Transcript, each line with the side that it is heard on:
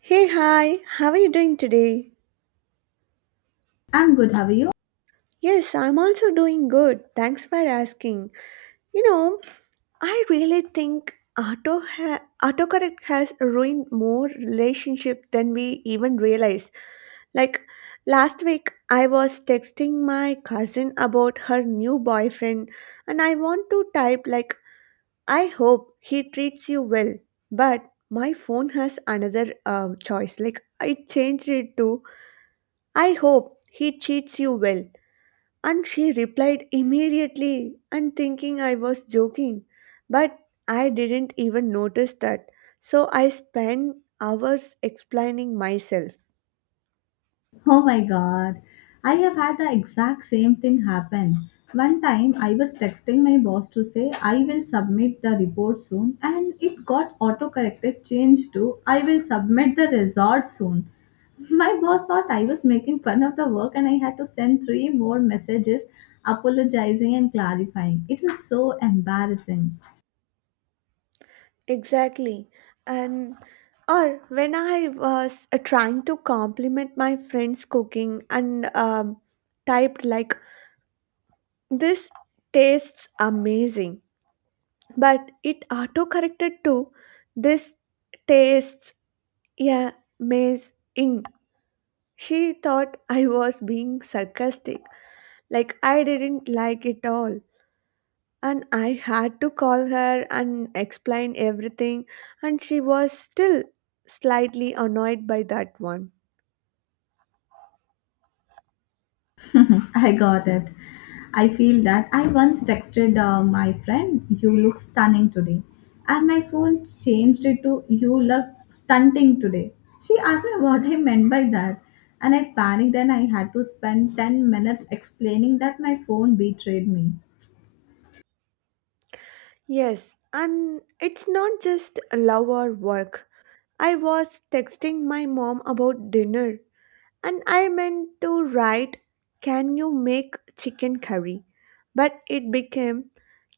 right: Hey, hi, how are you doing today?
left: I'm good, how are you?
right: Yes, I'm also doing good. Thanks for asking. You know, I really think autocorrect has ruined more relationship than we even realize. Like last week, I was texting my cousin about her new boyfriend, and I want to type, like, I hope he treats you well. But my phone has another choice. Like, I changed it to I hope he cheats you well. And she replied immediately and thinking I was joking. But I didn't even notice that. So I spent hours explaining myself.
left: Oh my god, I have had the exact same thing happen. One time I was texting my boss to say I will submit the report soon and it got autocorrected changed to I will submit the result soon. My boss thought I was making fun of the work and I had to send three more messages apologizing and clarifying. It was so embarrassing.
right: Exactly. And or when I was trying to compliment my friend's cooking and typed like this tastes amazing, but it auto corrected to this tastes. Yeah, Maze Ing. She thought I was being sarcastic, like I didn't like it all. And I had to call her and explain everything, and she was still slightly annoyed by that one.
left: I got it. I feel that. I once texted my friend, you look stunning today. And my phone changed it to, you look stunting today. She asked me what I meant by that. And I panicked and I had to spend 10 minutes explaining that my phone betrayed me.
right: Yes, and it's not just love or work. I was texting my mom about dinner, and I meant to write, can you make chicken curry? But it became,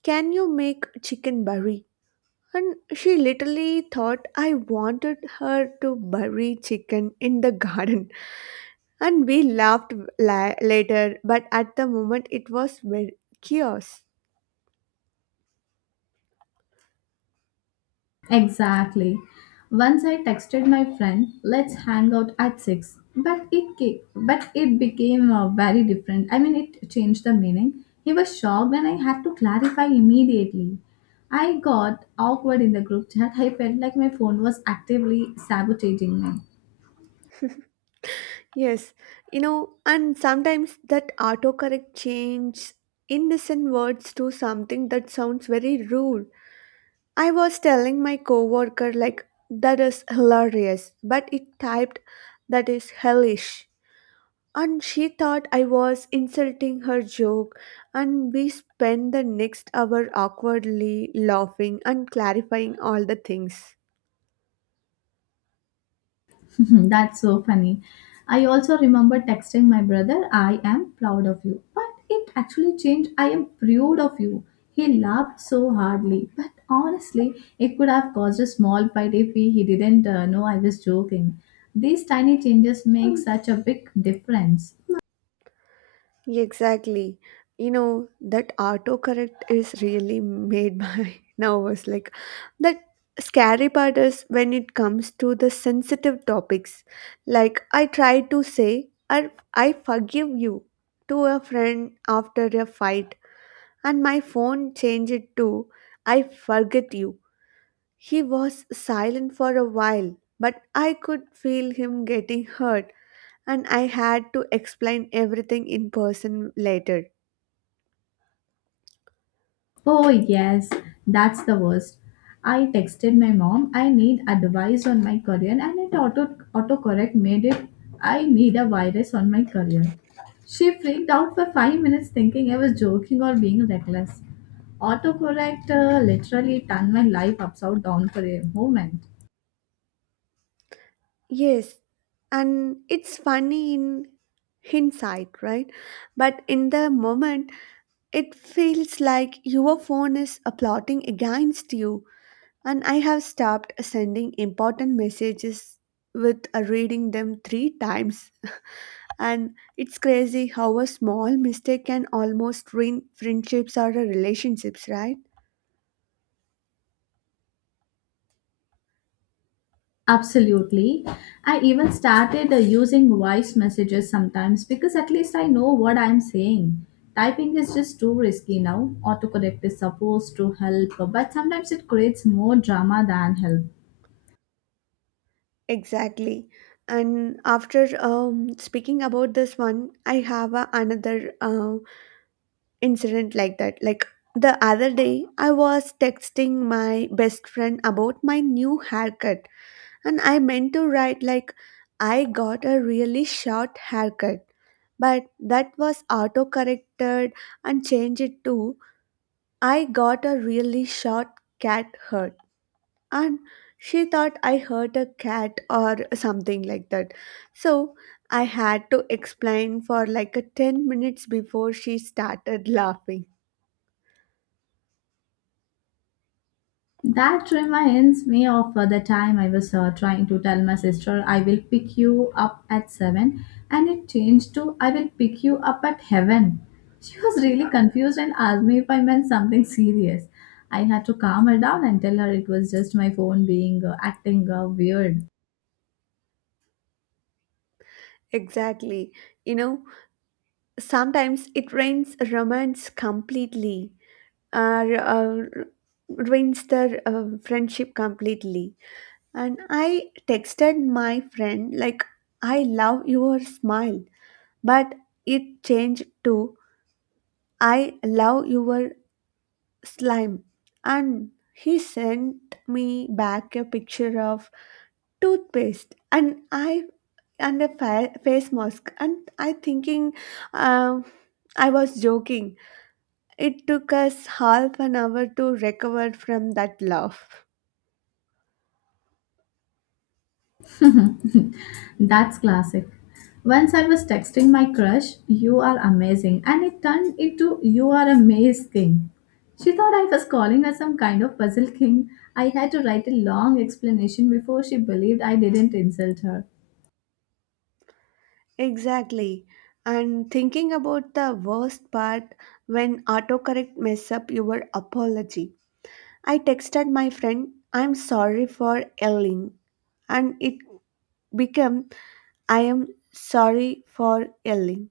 right: can you make chicken curry? And she literally thought I wanted her to bury chicken in the garden. And we laughed later, but at the moment it was very chaos.
left: Exactly. Once I texted my friend, "Let's hang out at 6," but but it became very different. I mean, it changed the meaning. He was shocked and I had to clarify immediately. I got awkward in the group chat. I felt like my phone was actively sabotaging me.
right: Yes, you know, and sometimes that autocorrect changes innocent words to something that sounds very rude. I was telling my coworker like that is hilarious, but it typed that is hellish. And she thought I was insulting her joke, and we spent the next hour awkwardly laughing and clarifying all the things.
left: That's so funny. I also remember texting my brother, I am proud of you. But it actually changed, I am proud of you. He laughed so hardly. But honestly, it could have caused a small fight if he didn't know I was joking. These tiny changes make such a big difference.
right: Exactly. You know, that autocorrect is really made my nervous. Like, that scary part is when it comes to the sensitive topics. Like, I try to say, I forgive you to a friend after a fight, and my phone changed it too. I forget you. He was silent for a while, but I could feel him getting hurt, and I had to explain everything in person later.
left: Oh, yes, that's the worst. I texted my mom, I need advice on my career, and it autocorrect made it, I need a virus on my career. She freaked out for 5 minutes thinking I was joking or being reckless. Autocorrect literally turned my life upside down for a moment.
right: Yes, and it's funny in hindsight, right? But in the moment, it feels like your phone is plotting against you, and I have stopped sending important messages with reading them three times. And it's crazy how a small mistake can almost ruin friendships or relationships, right?
left: Absolutely. I even started using voice messages sometimes because at least I know what I'm saying. Typing is just too risky now. Autocorrect is supposed to help, but sometimes it creates more drama than help.
right: Exactly. And after speaking about this one, I have a, another incident like that. Like the other day, I was texting my best friend about my new haircut, and I meant to write like, I got a really short haircut, but that was auto corrected and changed it to I got a really short cat hurt, and she thought I hurt a cat or something like that. So I had to explain for like a 10 minutes before she started laughing.
left: That reminds me of the time I was trying to tell my sister I will pick you up at 7 and it changed to I will pick you up at heaven. She was really confused and asked me if I meant something serious. I had to calm her down and tell her it was just my phone being acting weird.
right: Exactly. You know, sometimes it rains romance completely or ruins the friendship completely. And I texted my friend, like, I love your smile, but it changed to I love your slime. And he sent me back a picture of toothpaste and I and a face mask and I thinking um I was joking. It took us half an hour to recover from that laugh.
left: That's classic. Once I was texting my crush, you are amazing, and it turned into you are a maze king. She thought I was calling her some kind of puzzle king. I had to write a long explanation before she believed I didn't insult her.
right: Exactly. And thinking about the worst part when autocorrect mess up your apology. I texted my friend, I'm sorry for yelling, and it became, I am sorry for yelling.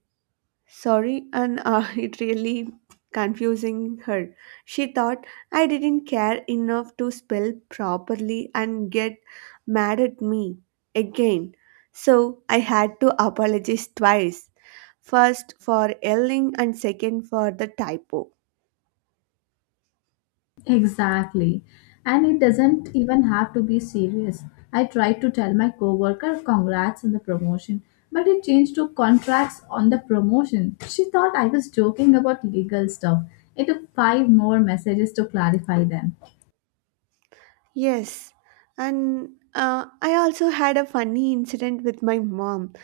right: Sorry, and it really confusing her. She thought I didn't care enough to spell properly and get mad at me again. So I had to apologize twice, first for yelling and second for the typo.
left: Exactly. And it doesn't even have to be serious. I tried to tell my coworker congrats on the promotion, but it changed to contracts on the promotion. She thought I was joking about legal stuff. It took five more messages to clarify them.
right: Yes, and I also had a funny incident with my mom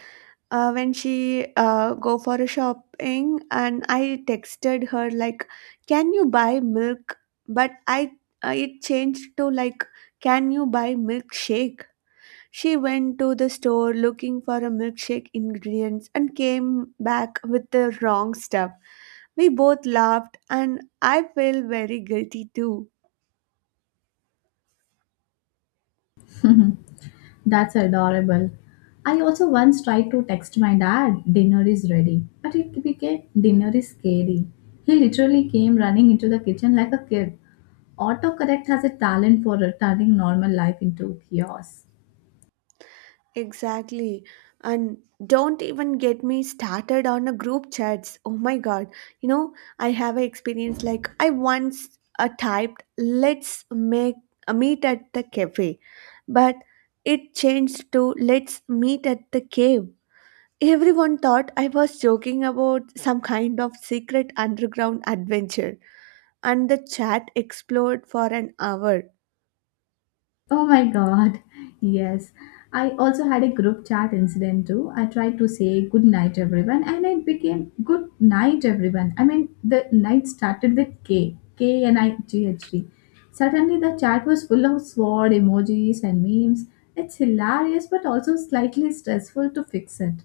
right: when she go for a shopping, and I texted her like, "Can you buy milk?" But I it changed to like, "Can you buy milkshake?" She went to the store looking for a milkshake ingredients and came back with the wrong stuff. We both laughed, and I feel very guilty too.
left: That's adorable. I also once tried to text my dad, dinner is ready, but it became dinner is scary. He literally came running into the kitchen like a kid. Autocorrect has a talent for turning normal life into chaos.
right: Exactly. And don't even get me started on a group chats. Oh my god. You know, I have an experience like I once typed, let's make a meet at the cafe. But it changed to let's meet at the cave. Everyone thought I was joking about some kind of secret underground adventure. And the chat exploded for an hour.
left: Oh my god. Yes. I also had a group chat incident too. I tried to say good night everyone and it became good night everyone. I mean the night started with K. K and IGHD. Suddenly the chat was full of sword emojis and memes. It's hilarious but also slightly stressful to fix it.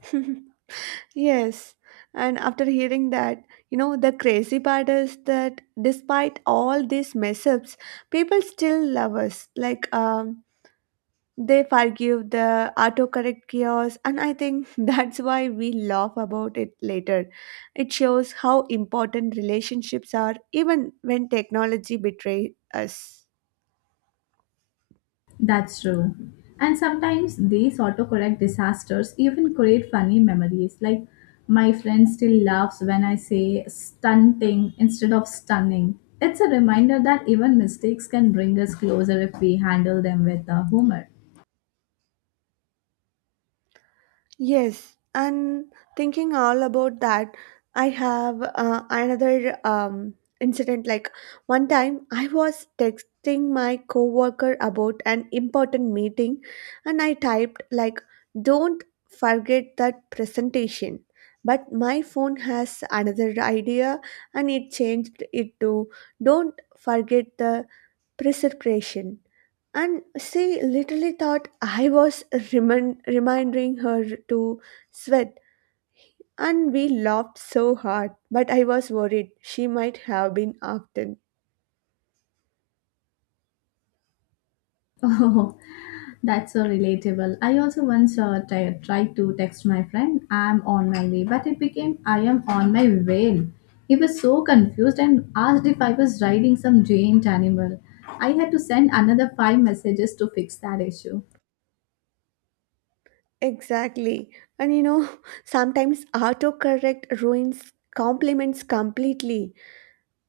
right: Yes, and after hearing that, you know, the crazy part is that despite all these mess ups, people still love us. Like, they forgive the autocorrect chaos, and I think that's why we laugh about it later. It shows how important relationships are, even when technology betrays us.
left: That's true. And sometimes these autocorrect disasters even create funny memories. Like, my friend still laughs when I say stunting instead of stunning. It's a reminder that even mistakes can bring us closer if we handle them with humor.
right: Yes, and thinking all about that, I have another incident. Like one time, I was texting my coworker about an important meeting, and I typed like, "Don't forget that presentation." But my phone has another idea, and it changed it to, "Don't forget the preservation." And she literally thought I was reminding her to sweat, and we laughed so hard. But I was worried she might have been often.
left: Oh, that's so relatable. I also once tried to text my friend, I'm on my way, but it became, I am on my way. He was so confused and asked if I was riding some giant animal. I had to send another five messages to fix that issue.
right: Exactly. And you know, sometimes autocorrect ruins compliments completely.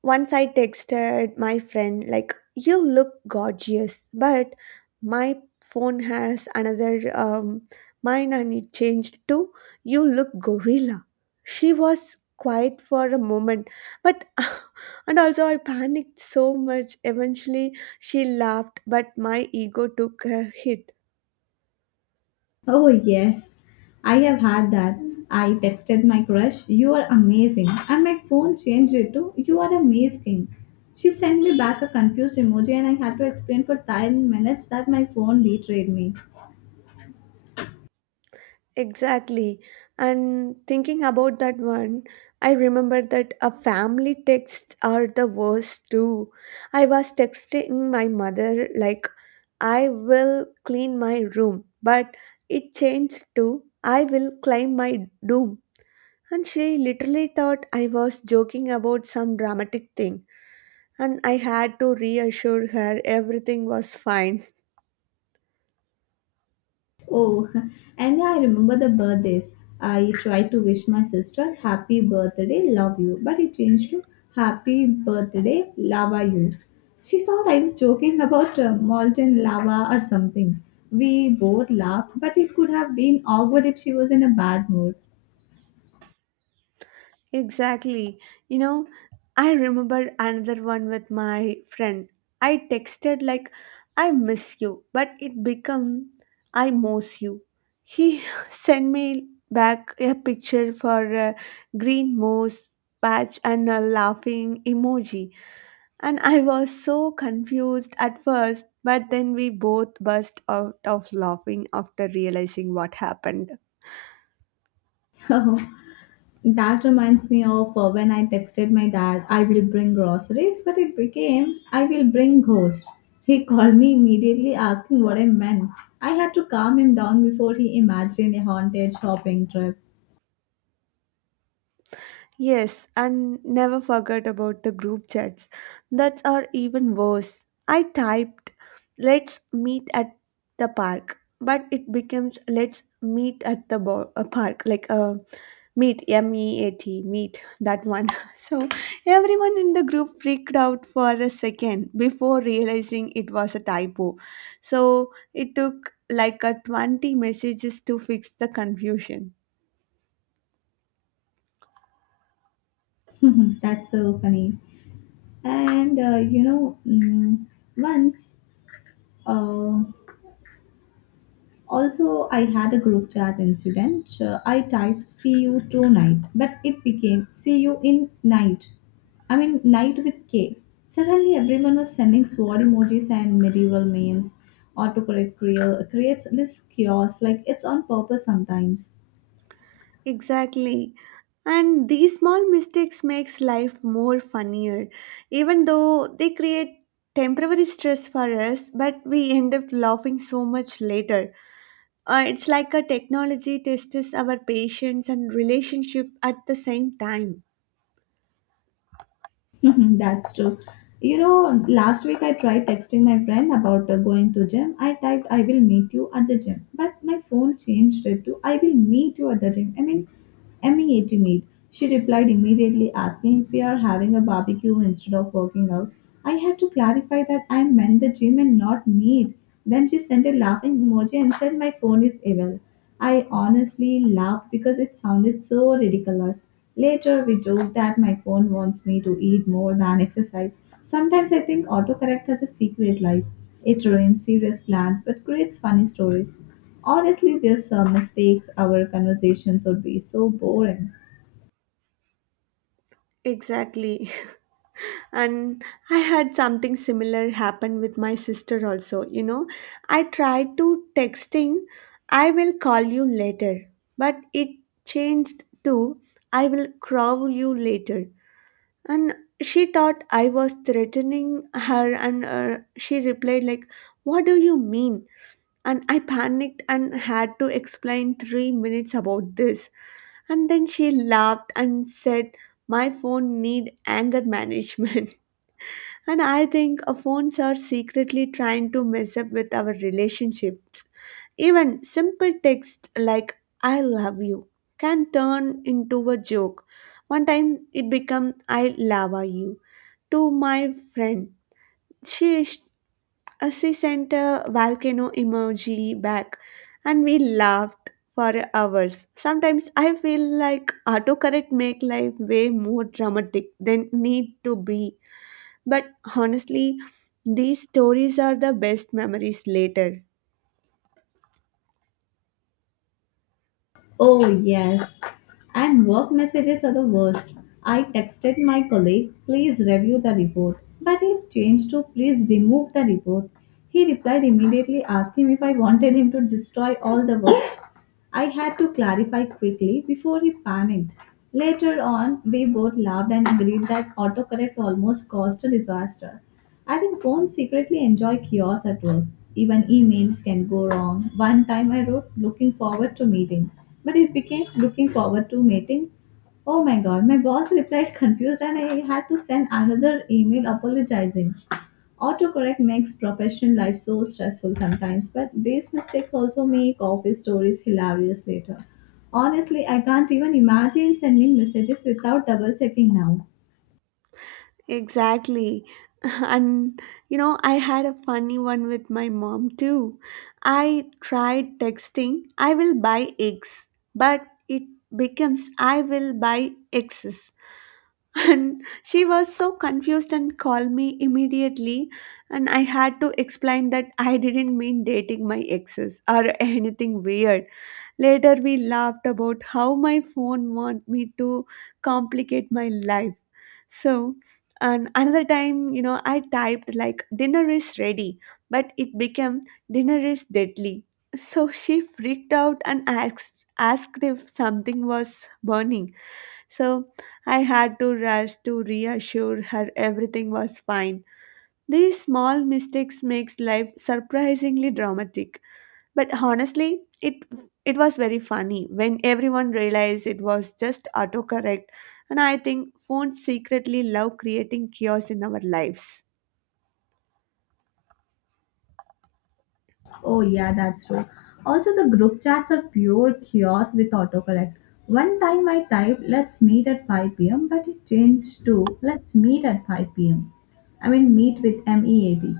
right: Once I texted my friend, like, you look gorgeous, but my phone has another mine and it changed to, you look gorilla. She was quiet for a moment, but and also I panicked so much. Eventually, she laughed, but my ego took a hit.
left: Oh, yes. I have had that. I texted my crush, you are amazing. And my phone changed it to, you are amazing. She sent me back a confused emoji, and I had to explain for 10 minutes that my phone betrayed me.
right: Exactly. And thinking about that one, I remember that a family texts are the worst too. I was texting my mother like I will clean my room, but it changed to I will climb my doom. And she literally thought I was joking about some dramatic thing, and I had to reassure her everything was fine.
left: Oh, and yeah, I remember the birthdays. I tried to wish my sister happy birthday, love you, but it changed to happy birthday, lava you. She thought I was joking about molten lava or something. We both laughed, but it could have been awkward if she was in a bad mood.
right: Exactly. You know, I remember another one with my friend. I texted like I miss you, but it become I miss you. He sent me back a picture for a green moss patch and a laughing emoji. And I was so confused at first, but then we both burst out of laughing after realizing what happened.
left: That reminds me of when I texted my dad, I will bring groceries, but it became, I will bring ghost. He called me immediately asking what I meant. I had to calm him down before he imagined a haunted shopping trip.
right: Yes, and never forget about the group chats. That are even worse. I typed, let's meet at the park, but it becomes let's meet at the park, like meet, MEAT, meet, that one. So everyone in the group freaked out for a second before realizing it was a typo. So it took like a 20 messages to fix the confusion.
left: That's so funny. And you know, mm, once uh, also, I had a group chat incident. I typed see you tonight, but it became see you in night. I mean, night with K. Suddenly, everyone was sending sword emojis and medieval memes. Autocorrect creates this chaos, like it's on purpose sometimes.
right: Exactly. And these small mistakes makes life more funnier. Even though they create temporary stress for us, but we end up laughing so much later. It's like a technology tests our patience and relationship at the same time.
left: Mhm. That's true. You know, last week I tried texting my friend about going to gym. I typed I will meet you at the gym, but my phone changed it to I will meet you at the gym. I mean, MEAT meet. She replied immediately asking if we are having a barbecue instead of working out. I had to clarify that I meant the gym and not meet. Then she sent a laughing emoji and said my phone is evil. I honestly laughed because it sounded so ridiculous. Later, we joke that my phone wants me to eat more than exercise. Sometimes I think autocorrect has a secret life. It ruins serious plans but creates funny stories. Honestly, these mistakes, our conversations would be so boring.
right: Exactly. And I had something similar happen with my sister also. You know, I tried to texting I will call you later, but it changed to I will crawl you later. And she thought I was threatening her, and she replied like, what do you mean? And I panicked and had to explain 3 minutes about this, and then she laughed and said my phone need anger management. And I think phones are secretly trying to mess up with our relationships. Even simple text like I love you can turn into a joke. One time it became I lava you to my friend. She, sh- she sent a volcano emoji back and we laughed for hours. Sometimes I feel like autocorrect make life way more dramatic than need to be. But honestly, these stories are the best memories later.
left: Oh, yes. And work messages are the worst. I texted my colleague, please review the report, but he changed to please remove the report. He replied immediately asking if I wanted him to destroy all the work. I had to clarify quickly before he panicked. Later on, we both laughed and agreed that autocorrect almost caused a disaster. I think phones secretly enjoy chaos at work. Even emails can go wrong. One time I wrote looking forward to meeting, but it became looking forward to meeting. Oh my god, my boss replied confused and I had to send another email apologizing. Autocorrect makes professional life so stressful sometimes, but these mistakes also make office stories hilarious later. Honestly, I can't even imagine sending messages without double checking now.
right: Exactly. And you know, I had a funny one with my mom too. I tried texting, I will buy eggs, but it becomes I will buy X's. And she was so confused and called me immediately. And I had to explain that I didn't mean dating my exes or anything weird. Later, we laughed about how my phone want me to complicate my life. So, and another time, you know, I typed like dinner is ready, but it became dinner is deadly. So she freaked out and asked if something was burning. So I had to rush to reassure her everything was fine. These small mistakes makes life surprisingly dramatic. But honestly, it was very funny when everyone realized it was just autocorrect. And I think phones secretly love creating chaos in our lives.
left: Oh, yeah, that's true. Also, the group chats are pure chaos with autocorrect. One time I typed, let's meet at 5 p.m., but it changed to, let's meet at 5 pm. I mean, meet with MEAT.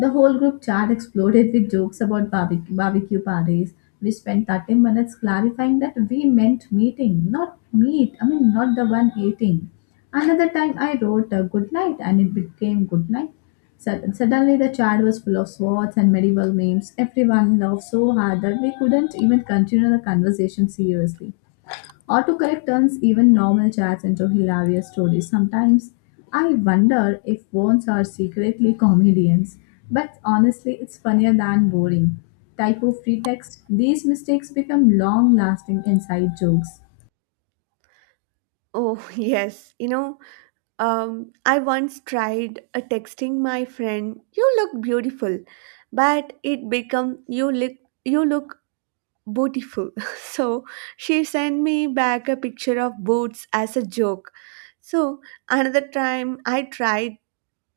left: The whole group chat exploded with jokes about barbecue parties. We spent 30 minutes clarifying that we meant meeting, not meat. I mean, not the one eating. Another time I wrote a good night and it became good night. Suddenly the chat was full of swords and medieval names. Everyone laughed so hard that we couldn't even continue the conversation seriously. Autocorrect turns even normal chats into hilarious stories. Sometimes I wonder if phones are secretly comedians, but honestly, it's funnier than boring. Typo free text, these mistakes become long lasting inside jokes.
right: Oh, yes, you know, I once tried texting my friend, "You look beautiful," but it became, "You look you look beautiful." So she sent me back a picture of boots as a joke. So another time I tried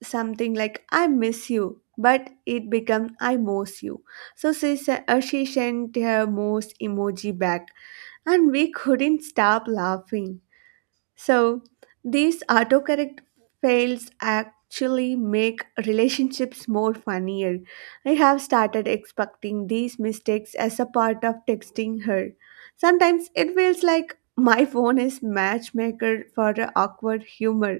right: something like I miss you, but it became I most you. So she sent her most emoji back, and we couldn't stop laughing. So these autocorrect fails actually make relationships more funnier. I have started expecting these mistakes as a part of texting her. Sometimes it feels like my phone is matchmaker for awkward humor.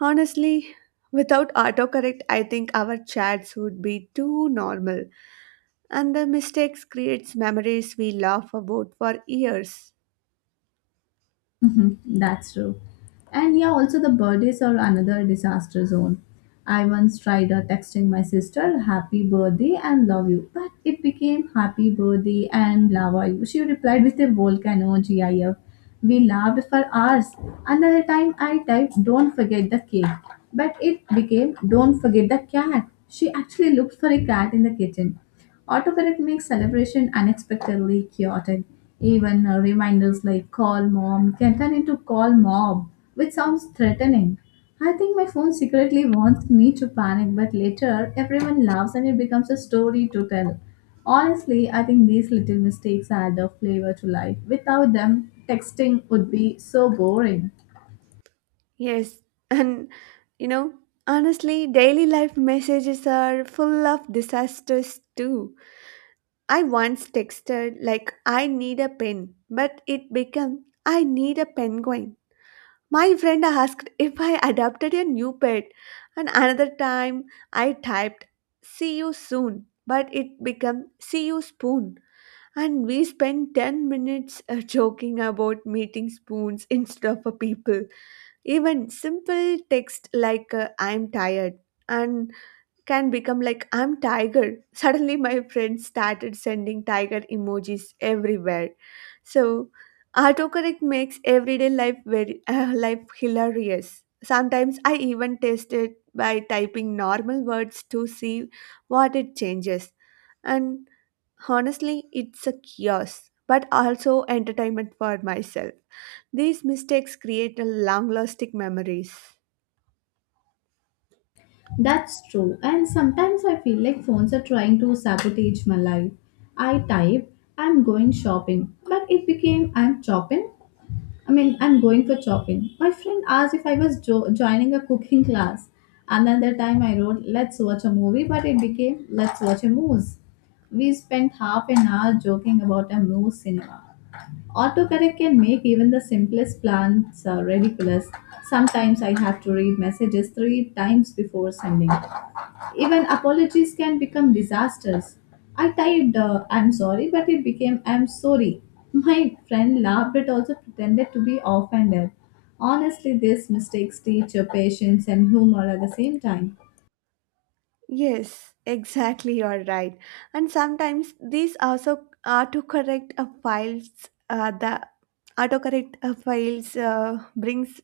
right: Honestly, without autocorrect, I think our chats would be too normal, and the mistakes creates memories we laugh about for years.
left: Mhm. That's true. And yeah, also the birthdays are another disaster zone. I once tried texting my sister, happy birthday and love you, but it became happy birthday and lava you. She replied with a volcano GIF. We laughed for hours. Another time I typed, don't forget the cake, but it became, don't forget the cat. She actually looked for a cat in the kitchen. Autocorrect makes celebration unexpectedly chaotic. Even reminders like call mom can turn into call mob, which sounds threatening. I think my phone secretly wants me to panic, but later everyone laughs and it becomes a story to tell. Honestly, I think these little mistakes add a flavor to life. Without them, texting would be so boring.
right: Yes, and you know, honestly, daily life messages are full of disasters too. I once texted like I need a pen, but it became I need a penguin. My friend asked if I adopted a new pet, and another time I typed see you soon, but it became see you spoon. And we spent 10 minutes joking about meeting spoons instead of a people. Even simple text like I'm tired and can become like I'm tiger. Suddenly, my friends started sending tiger emojis everywhere. So, autocorrect makes everyday life very life hilarious. Sometimes I even test it by typing normal words to see what it changes. And honestly, it's a chaos, but also entertainment for myself. These mistakes create long-lasting memories.
left: That's true. And sometimes I feel like phones are trying to sabotage my life. I type, I'm going shopping, but it became I'm chopping. I mean, I'm going for chopping. My friend asked if I was joining a cooking class. Another time I wrote, let's watch a movie, but it became, let's watch a moose. We spent half an hour joking about a moose cinema. Autocorrect can make even the simplest plans ridiculous. Sometimes I have to read messages three times before sending. Even apologies can become disasters. I typed, I'm sorry, but it became, I'm sorry. My friend laughed but also pretended to be offended. Honestly, these mistakes teach your patience and humor at the same time.
right: Yes, exactly, you're right. And sometimes these also uh, the autocorrect files brings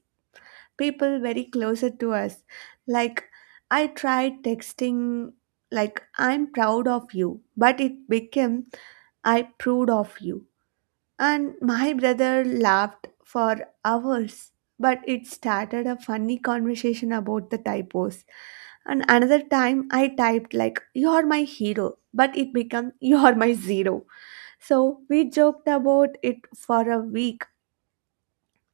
right: people very closer to us. Like, I tried texting, like, I'm proud of you, but it became, I proved of you, and my brother laughed for hours, but it started a funny conversation about the typos. And another time I typed like you're my hero, but it became you're my zero." So we joked about it for a week.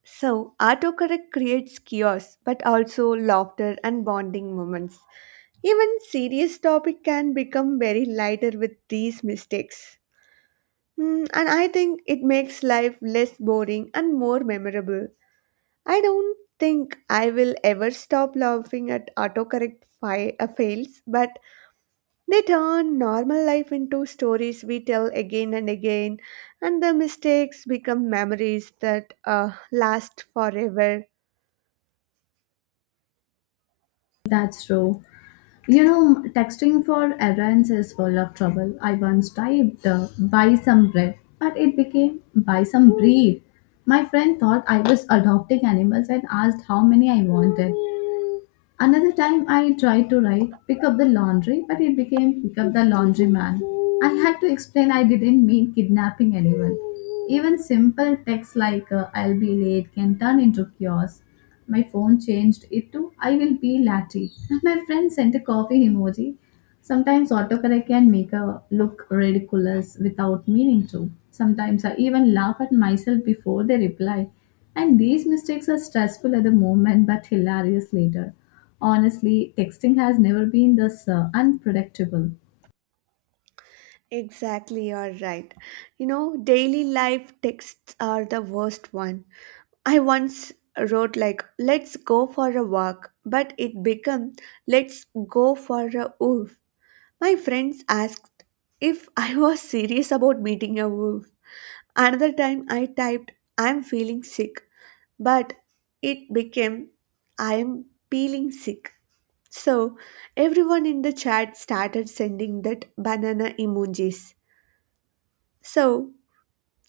right: So autocorrect creates chaos, but also laughter and bonding moments. Even serious topic can become very lighter with these mistakes. Mm, and I think it makes life less boring and more memorable. I don't think I will ever stop laughing at autocorrect fails, but they turn normal life into stories we tell again and again, and the mistakes become memories that last forever.
left: That's true. You know, texting for errands is full of trouble. I once typed buy some bread, but it became buy some breed. My friend thought I was adopting animals and asked how many I wanted. Another time I tried to write pick up the laundry, but it became pick up the laundry man. I had to explain I didn't mean kidnapping anyone. Even simple texts like I'll be late can turn into chaos. My phone changed it to I will be latte. And my friend sent a coffee emoji. Sometimes autocorrect can make a look ridiculous without meaning to. Sometimes I even laugh at myself before they reply. And these mistakes are stressful at the moment but hilarious later. Honestly, texting has never been this unpredictable.
right: Exactly, you're right. You know, daily life texts are the worst one. I once wrote like let's go for a walk, but it became let's go for a wolf. My friends asked if I was serious about meeting a wolf. Another time I typed I'm feeling sick, but it became I'm peeling sick. So everyone in the chat started sending that banana emojis. So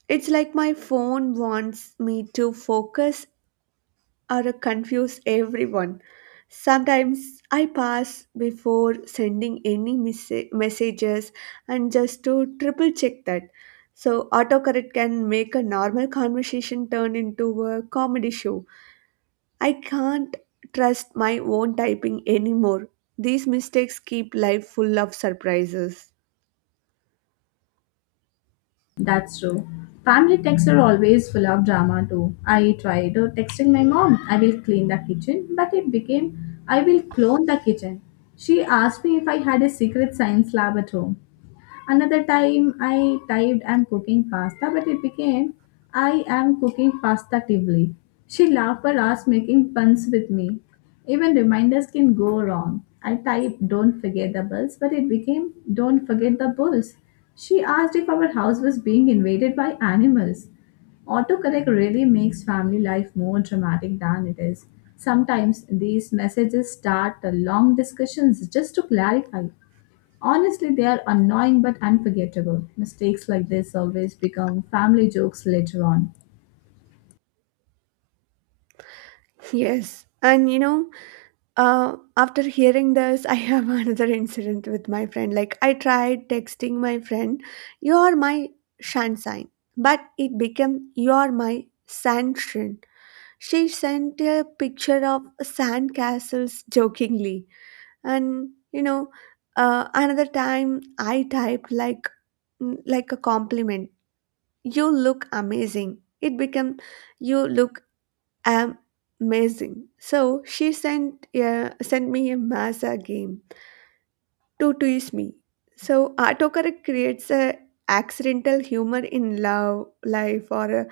right: it's like my phone wants me to focus or confuse everyone. Sometimes I pass before sending any messages, and just to triple check that. So, autocorrect can make a normal conversation turn into a comedy show. I can't trust my own typing anymore. These mistakes keep life full of surprises.
left: That's true. Family texts are always full of drama too. I tried texting my mom, I will clean the kitchen, but it became, I will clone the kitchen. She asked me if I had a secret science lab at home. Another time I typed I'm cooking pasta, but it became I am cooking pasta tivoli. She laughed for us making puns with me. Even reminders can go wrong. I typed don't forget the bulls, but it became don't forget the bulls. She asked if our house was being invaded by animals. Autocorrect really makes family life more dramatic than it is. Sometimes these messages start long discussions just to clarify. Honestly, they are annoying but unforgettable. Mistakes like this always become family jokes later on.
right: Yes, and you know, after hearing this, I have another incident with my friend. Like, I tried texting my friend, you're my sunshine, but it became you're my sunshine. She sent a picture of sand castles jokingly. And, you know, another time I typed like, like a compliment, you look amazing. It became you look am amazing. So she sent a, sent me a massa game to tease me. So autocorrect creates a accidental humor in love, life, or a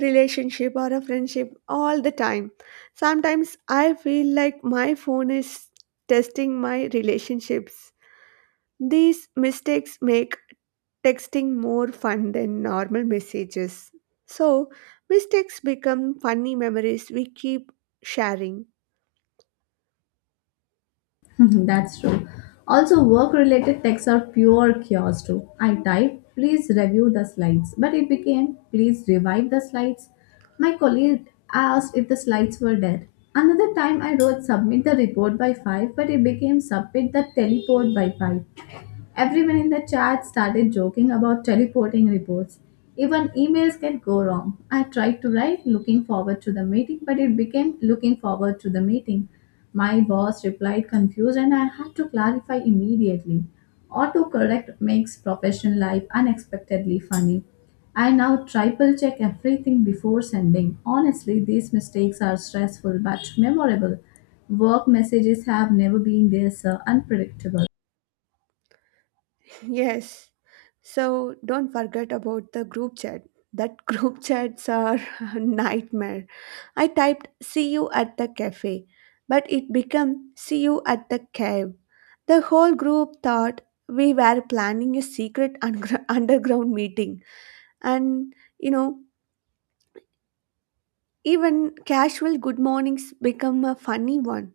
right: relationship or a friendship all the time. Sometimes I feel like my phone is testing my relationships. These mistakes make texting more fun than normal messages. So mistakes become funny memories we keep sharing.
left: That's true. Also, work related texts are pure chaos too. I typed, please review the slides, but it became, please revive the slides. My colleague asked if the slides were dead. Another time I wrote submit the report by 5, but it became submit the teleport by 5. Everyone in the chat started joking about teleporting reports. Even emails can go wrong. I tried to write looking forward to the meeting, but it became looking forward to the meeting. My boss replied confused, and I had to clarify immediately. Autocorrect makes professional life unexpectedly funny. I now triple check everything before sending. Honestly, these mistakes are stressful but memorable. Work messages have never been this unpredictable.
right: Yes. So don't forget about the group chat. That group chats are a nightmare. I typed see you at the cafe, but it became see you at the cave. The whole group thought we were planning a secret underground meeting. And you know, even casual good mornings become a funny one.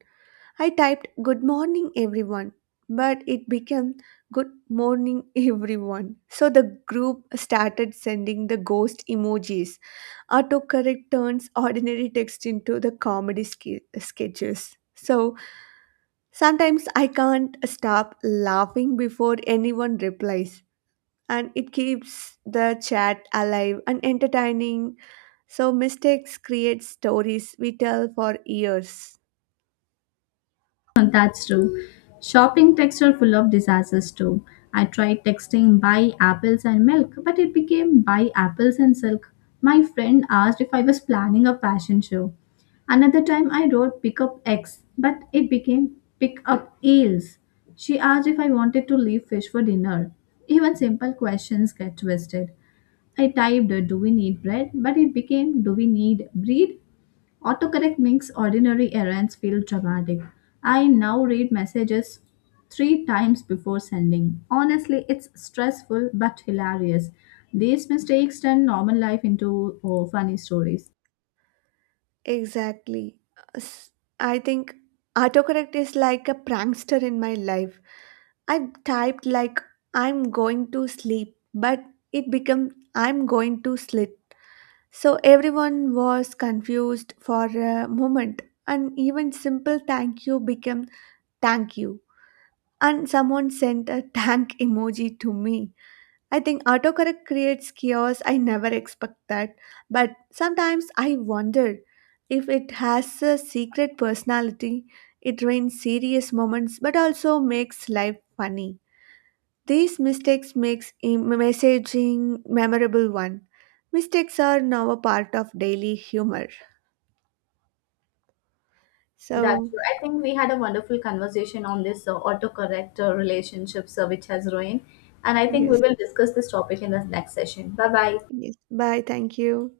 right: I typed good morning everyone, but it became good morning everyone. So the group started sending the ghost emojis. Autocorrect turns ordinary text into the comedy sketches. So sometimes I can't stop laughing before anyone replies. And it keeps the chat alive and entertaining. So mistakes create stories we tell for years.
left: That's true. Shopping texts are full of disasters too. I tried texting buy apples and milk, but it became buy apples and silk. My friend asked if I was planning a fashion show. Another time I wrote pick up X, but it became pick up ales. She asked if I wanted to leave fish for dinner. Even simple questions get twisted. I typed, do we need bread? But it became, do we need breed? Autocorrect makes ordinary errands feel dramatic. I now read messages three times before sending. Honestly, it's stressful but hilarious. These mistakes turn normal life into oh, funny stories.
right: Exactly. S- I think autocorrect is like a prankster in my life. I typed like I'm going to sleep, but it became I'm going to slit. So everyone was confused for a moment, and even simple thank you became thank you. And someone sent a thank emoji to me. I think autocorrect creates chaos. I never expect that. But sometimes I wonder if it has a secret personality. It rains serious moments but also makes life funny. These mistakes makes messaging memorable one. Mistakes are now a part of daily humor.
left: That's
right: So,
left: true. I think we had a wonderful conversation on this autocorrect relationships which has ruined. And I think we
right: yes,
left: will discuss this topic in the next session. Bye bye.
right: yes. Bye. Thank you.